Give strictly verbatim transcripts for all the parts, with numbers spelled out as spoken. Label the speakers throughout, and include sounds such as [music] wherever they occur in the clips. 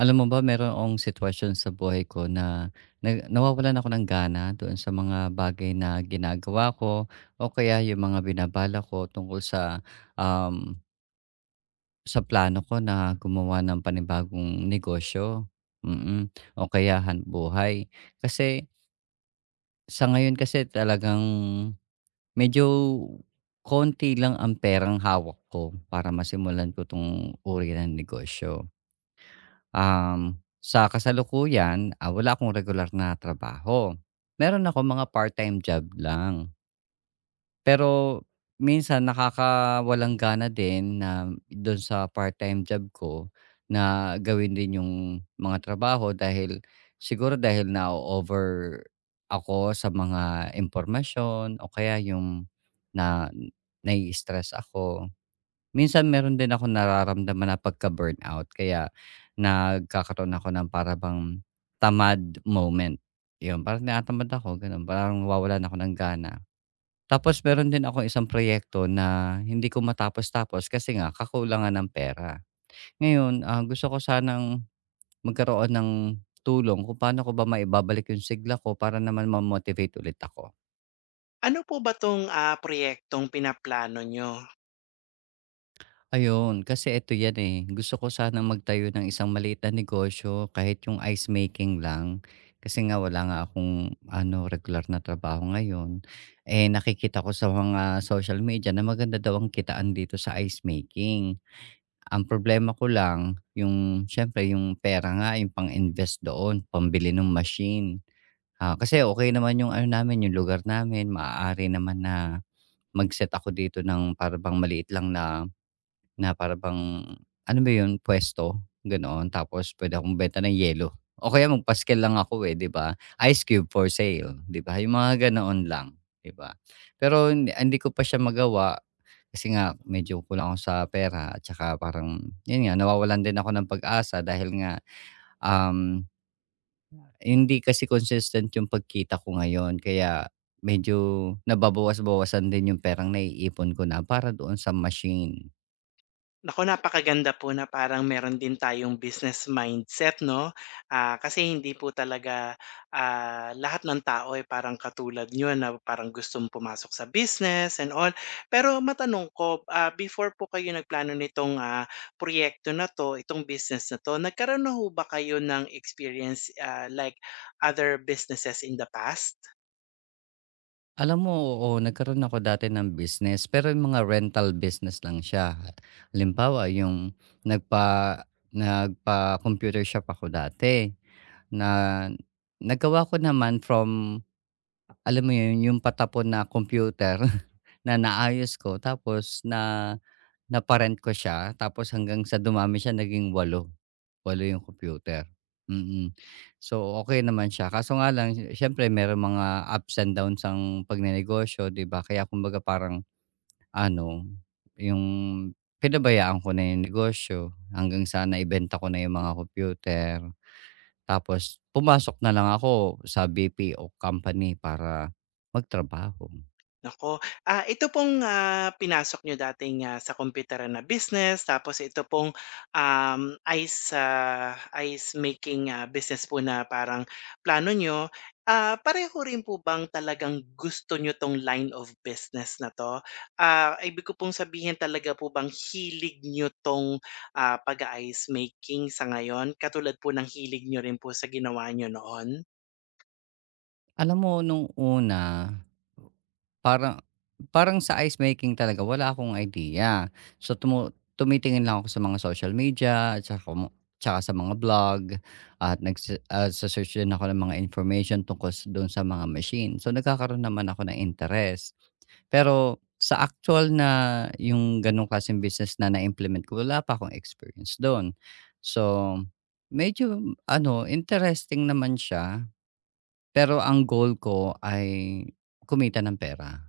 Speaker 1: Alam mo ba meron akong sitwasyon sa buhay ko na nag nawawalan ako ng gana doon sa mga bagay na ginagawa ko o kaya yung mga binabala ko tungkol sa, um, sa plano ko na gumawa ng panibagong negosyo, mm, o kaya hanapbuhay. Kasi sa ngayon kasi talagang medyo konti lang ang perang hawak ko para masimulan ko 'tong uri ng negosyo. Um, sa kasalukuyan, ah, wala akong regular na trabaho. Meron ako mga part-time job lang. Pero minsan nakakawalang gana din na do'n sa part-time job ko na gawin din yung mga trabaho dahil siguro dahil na over ako sa mga impormasyon o kaya yung na nai-stress ako. Minsan meron din ako nararamdaman na pagka-burnout kaya nagkakaroon ako ng para bang tamad moment, 'yun. Parang tinatamad ako gano'n, parang nawawalan ako ng gana. Tapos meron din ako isang proyekto na hindi ko matapos-tapos kasi nga kakulangan ng pera. Ngayon, ah, gusto ko sanang magkaroon ng tulong kung paano ko ba maibabalik 'yung sigla ko para naman ma-motivate ulit ako.
Speaker 2: Ano po ba 'tong, ah, proyektong pinaplano niyo?
Speaker 1: Ayun, kasi eto yan, eh, gusto ko sanang magtayo ng isang maliit na negosyo kahit yung ice making lang. Kasi nga wala nga akong ano, regular na trabaho ngayon. Eh, nakikita ko sa mga social media na maganda daw ang kitaan dito sa ice making. Ang problema ko lang yung siyempre yung pera nga, yung pang-invest doon, pambili ng machine. Ah, kasi okay naman yung ano namin, yung lugar namin, maaari naman na mag-set ako dito ng parang bang maliit lang na na para bang, ano ba yun, puwesto, ganoon. Tapos puwede akong bumenta ng yelo o kaya magpa-scale lang ako, eh, 'di ba? Ice cube for sale, 'di ba? Yung mga ganoon lang, 'di ba? Pero hindi hindi ko pa siya magawa kasi nga medyo kulang ako sa pera at saka parang yun nga, nawawalan din ako ng pag-asa dahil nga, um, hindi kasi consistent yung pagkita ko ngayon kaya medyo nababawas-bawasan din yung perang naiipon ko na para doon sa machine.
Speaker 2: Nako, napakaganda po na parang meron din tayong business mindset, 'no? Ah, kasi hindi po talaga, ah, lahat ng tao ay parang katulad nyo na parang gustong pumasok sa business and all. Pero matanong ko, ah, before po kayo nagplano nitong, ah, proyekto na 'to, itong business na 'to, nagkaroon na ho ba kayo ng experience, ah, like other businesses in the past?
Speaker 1: Alam mo, oo, nagkaroon ako dati ng business, pero yung mga rental business lang siya. Halimbawa, yung nagpa nagpa-computer shop ako dati na nagawa ko naman from alam mo yun, yung patapon na computer [laughs] na naayos ko tapos na napa-rent ko siya tapos hanggang sa dumami siya naging walo. walo yung computer, mm. So, okey naman siya kaso nga lang siyempre merong mga ups and downs ang pagnenegosyo, 'di ba? Kaya kumbaga parang ano, yung pinabayaan ko na yung negosyo hanggang sa naibenta ko na yung mga computer. Tapos pumasok na lang ako sa B P O company para magtrabaho.
Speaker 2: Nako, ah, ito pong, ah, pinasok niyo dating, ah, sa kumpyuteran na business, tapos ito pong, um, ice, ah, ice making, ah, business po na parang plano niyo, ah, pareho rin po bang talagang gusto niyo 'tong line of business na 'to? Ah, ibig ko pong sabihin, talaga po bang hilig niyo 'tong, ah, pag-a-ice making sa ngayon katulad po ng hilig niyo rin po sa ginawa niyo noon?
Speaker 1: Alam mo nung una Parang parang sa ice making talaga wala akong idea. So tumu tumitingin lang ako sa mga social media at saka mo tsaka sa mga vlog at nagse ah, search din ako ng mga information tungkol s sa mga machine. So nagkakaroon naman ako ng interes. Pero sa actual na yung gano'ng klaseng business na na-implement ko, wala pa akong experience do'n. So medyo ano, interesting naman siya, pero ang goal ko ay kumita ng pera.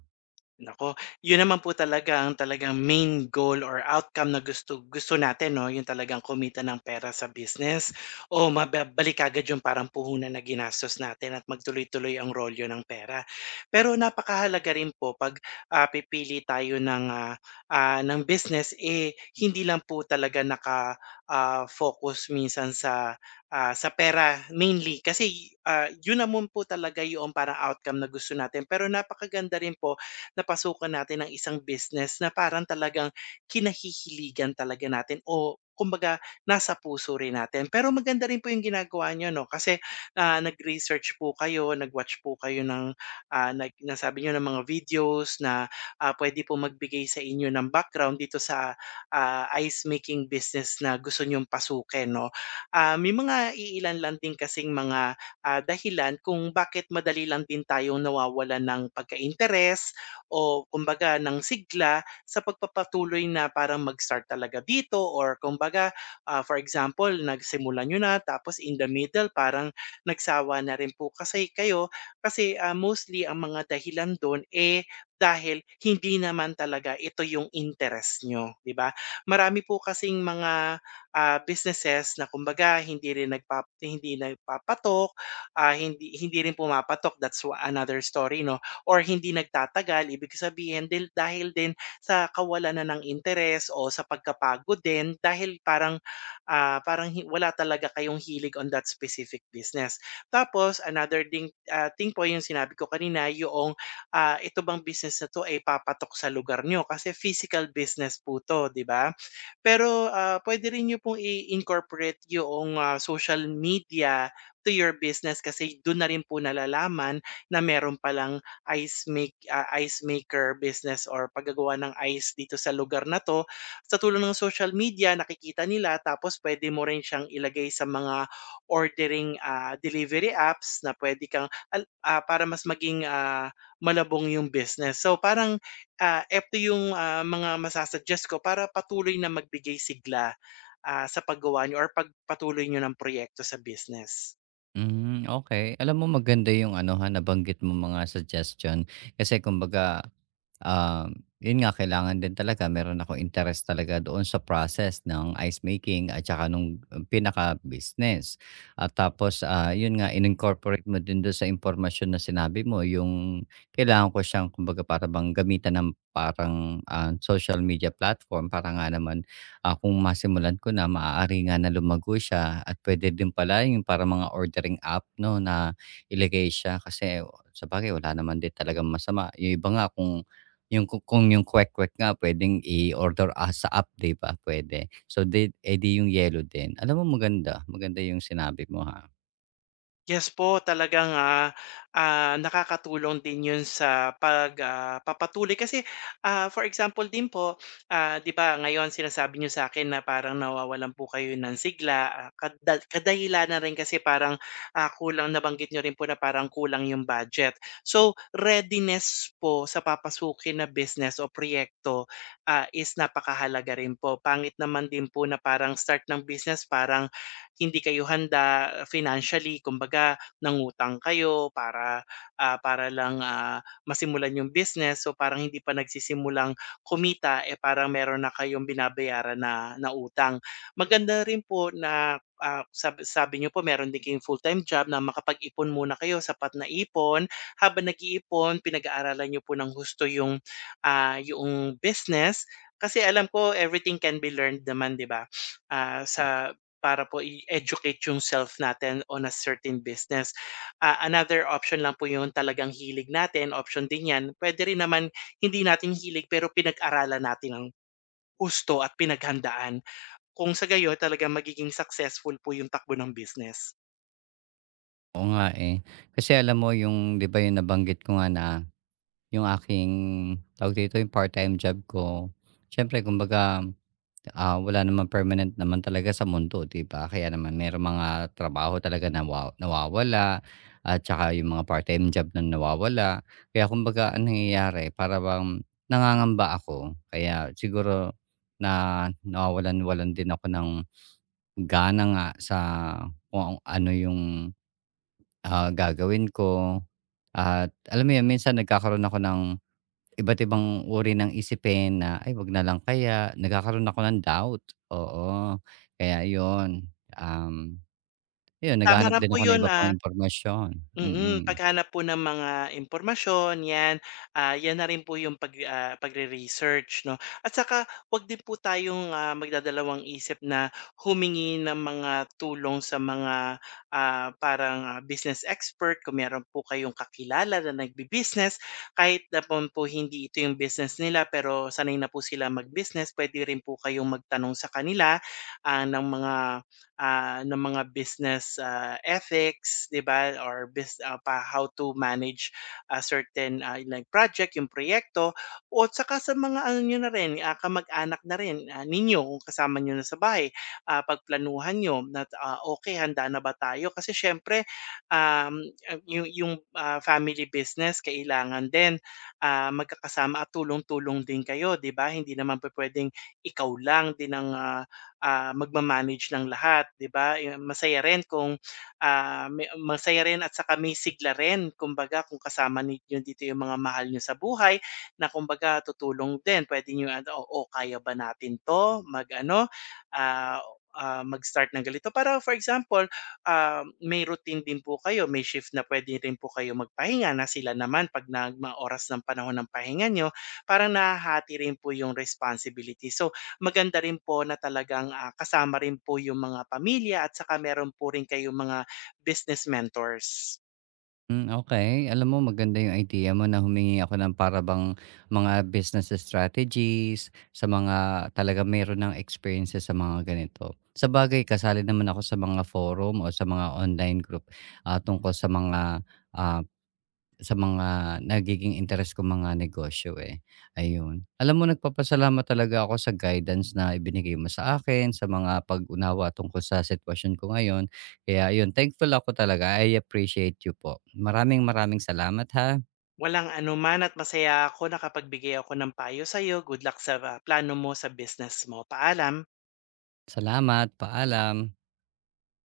Speaker 2: Naku, yun naman po talaga ang talagang main goal or outcome na gusto gusto natin, 'no, yung talagang kumita ng pera sa business o mababalik kaagad yung parang puhunan na ginastos natin at magtuloy-tuloy ang rolyo ng pera. Pero napakahalaga rin po 'pag, ah, pipili tayo ng, ah, ah, ng business, eh, hindi lang po talaga naka, ah, focus minsan sa, ah, sa pera mainly, kasi, ah, yun naman po talaga yung parang outcome na gusto natin. Pero napakaganda rin po napasukan natin ang isang business na parang talagang kinahihiligan talaga natin o kumbaga nasa puso rin natin. Pero maganda rin po yung ginagawa niyo, 'no, kasi, ah, nag-research po kayo, nag-watch po kayo ng, ah, nag nasabi niyo ng mga videos na, ah, puwede po magbigay sa inyo ng background dito sa, ah, ice making business na gusto niyong pasukin, 'no. Ah, may mga iilan lang din kasing mga, ah, dahilan kung bakit madali lang din tayong nawawala ng pagka-interes o kumbaga ng sigla sa pagpapatuloy na parang mag-start talaga dito or kumbaga, ah, for example, nagsimulan niyo na tapos in the middle parang nagsawa na rin po kasi kayo, kasi, ah, mostly ang mga dahilan do'n, eh, dahil hindi naman talaga ito yung interest nyo, 'di ba? Marami po kasing mga, ah, businesses na kumbaga hindi rin nagpap hindi nagpapatok, ah, hindi hindi rin pumapatok, that's wa another story, 'no, or hindi nagtatagal. Ibig sabihin dil dahil din sa kawalan na ng interes o sa pagkapagod din, dahil parang, ah, parang hi wala talaga kayong hilig on that specific business. Tapos another thing, ah, thing po yung sinabi ko kanina, yung ah, ito bang business na 'to ay papatok sa lugar niyo kasi physical business po 'to, 'di ba? Pero, ah, puwede rin niyo pong i-incorporate yung ah, social media to your business, kasi dun na rin po nalalaman na meron palang ice make ah, ice maker business or paggagawa ng ice dito sa lugar na 'to. Sa tulong ng social media nakikita nila, tapos pwede mo rin siyang ilagay sa mga ordering, ah, delivery apps na pwede kang al ah, para mas maging, ah, malabong yung business. So parang, ah, eto yung, ah, mga masa ko para patuloy na magbigay sigla, ah, sa paggawa niyo or pagpatuloy niyo ng proyekto sa business.
Speaker 1: Hmm, okay. Alam mo maganda yung ano, ha, nabanggit mong mga suggestion. Kasi kumbaga Um, yun nga kailangan din talaga meron ako interest talaga doon sa process ng ice making at saka nung um, pinaka-business. At tapos, ah, yun nga in-incorporate mo din doon sa impormasyon na sinabi mo yung kailangan ko siyang kumbaga para bang gamitan ng parang, ah, social media platform para nga naman, ah, kung masimulan ko na maaari nga na lumago siya at pwede din pala yung parang mga ordering app 'no na ilagay siya kasi sa sabagay wala naman din talagang masama. Yung iba nga kung yung ku kung yung kwek-kwek nga puwedeng i-order, ah, sa app, 'di ba, puwede. So, di edi yung yellow din. Alam mo maganda, maganda yung sinabi mo, ha.
Speaker 2: Yes po, talagang, ah, ah, nakakatulong din 'yun sa pag, ah, papatuloy, kasi, ah, for example din po, ah, 'di ba ngayon sinasabi niyo sa akin na parang nawawalan po kayo ng sigla, ah, kada kadahilanan na rin kasi parang, ah, kulang, nabanggit niyo rin po na parang kulang 'yung budget. So, readiness po sa papasukin na business o proyekto, ah, is napakahalaga rin po. Pangit naman din po na parang start ng business parang hindi kayo handa financially, kumbaga nangutang kayo para, ah, para lang, ah, masimulan yung business. So, parang hindi pa nagsisimulang kumita, eh, parang meron na kayong binabayaran na na utang. Maganda rin po na, ah, sabi sabi niyo po meron din kayong full-time job, na makapag-ipon muna kayo, sapat na ipon. Habang nag-iipon, pinag-aaralan niyo po ng husto yung, ah, yoong business. Kasi alam ko everything can be learned naman, 'di ba? Ah, sa para po i-educate yung self natin on a certain business. Ah, another option lang po yun, talagang hilig natin, option din yan. Puwede rin naman hindi natin hilig pero pinag-aralan natin ng gusto at pinaghandaan. Kung sa gayo talagang magiging successful po yung takbo ng business.
Speaker 1: Oo nga, eh. Kasi alam mo yung 'di ba yung nabanggit ko nga na yung aking tawag dito, yung part-time job ko, siyempre kumbaga Ah, wala naman permanent naman talaga sa mundo, 'di ba? Kaya naman merong mga trabaho talaga na wa nawawala at saka yung mga part-time job na nawawala. Kaya kumbaga ang nangyayari para bang nangangamba ako. Kaya siguro na nawawalan-walan din ako ng gana nga sa kung ano yung, ah, gagawin ko at alam mo yun minsan nagkakaroon ako ng iba't ibang uri ng isipin na, "Ay, 'wag na lang kaya." Nagkakaroon ako ng doubt, oo. Kaya 'yun, um, 'yun
Speaker 2: Tama
Speaker 1: naghahanap
Speaker 2: rin
Speaker 1: din
Speaker 2: po
Speaker 1: ako ng
Speaker 2: yun,
Speaker 1: iba
Speaker 2: ah.
Speaker 1: pang impormasyon. Mm-mm.
Speaker 2: Mm,
Speaker 1: Mm.
Speaker 2: paghanap po ng mga impormasyon 'yan, ah, 'yan na rin po yung pag ah, pagre-research, 'no. At saka 'wag din po tayong, ah, magdadalawang isip na humingi ng mga tulong sa mga, ah, parang, ah, business expert kung meron po kayong kakilala na nagbi-business. Kahit na po po hindi ito yung business nila, pero sanay na po sila mag-business, puwede rin po kayong magtanong sa kanila, ah, ng mga ah, ng mga business, ah, ethics, 'di ba, or bus ah, pa how to manage a certain, ah, like project, yung proyekto, o tsaka sa mga ano niyo na rin, ah, kamag-anak na rin, ah, ninyo, kung kasama niyo na sa bahay, ah, pagplanuhan niyo na, ah, okey handa na ba tayo? Kasi siyempre, um, ah, yung yung, ah, family business kailangan din, ah, magkakasama at tulong-tulong din kayo, 'di ba? Hindi naman pupuwedeng ikaw lang din ang, ah ah, magma ng lahat, 'di ba? Eh, masaya rin kung, ah, may masaya rin at saka may sigla rin kumbaga kung kasama ninyo dito yung mga mahal niyo sa buhay na kumbaga tutulong din. Puwede niyo ano, "Oo, kaya ba natin 'to?" Mag-ano, ah, ah, Mag-start ng ganito. Para for example, ah, may routine din po kayo, may shift na puwede rin po kayo magpahinga, na sila naman 'pag nagma-oras ng panahon ng pahinga niyo, parang nahahati rin po yung responsibility. So, maganda rin po na talagang, ah, kasama rin po yung mga pamilya at saka meron po rin kayong mga business mentors.
Speaker 1: Hmm, okey. Alam mo maganda yung idea mo na humingi ako ng para bang mga business strategies sa mga talaga mayroon ng experiences sa mga ganito. Sa bagay kasali naman ako sa mga forum o sa mga online group, ah, tungkol sa mga, ah Sa mga nagiging interes ko mga negosyo, eh, ayun. Alam mo nagpapasalamat talaga ako sa guidance na ibinigay mo sa akin, sa mga pag-unawa tungkol sa sitwasyon ko ngayon. Kaya ayun, thankful ako talaga. I appreciate you po. Maraming maraming salamat, ha.
Speaker 2: Walang anuman, at masaya ako nakapagbigay ako ng payo sa iyo. Good luck sa, ah, plano mo sa business mo. Paalam.
Speaker 1: Salamat, paalam.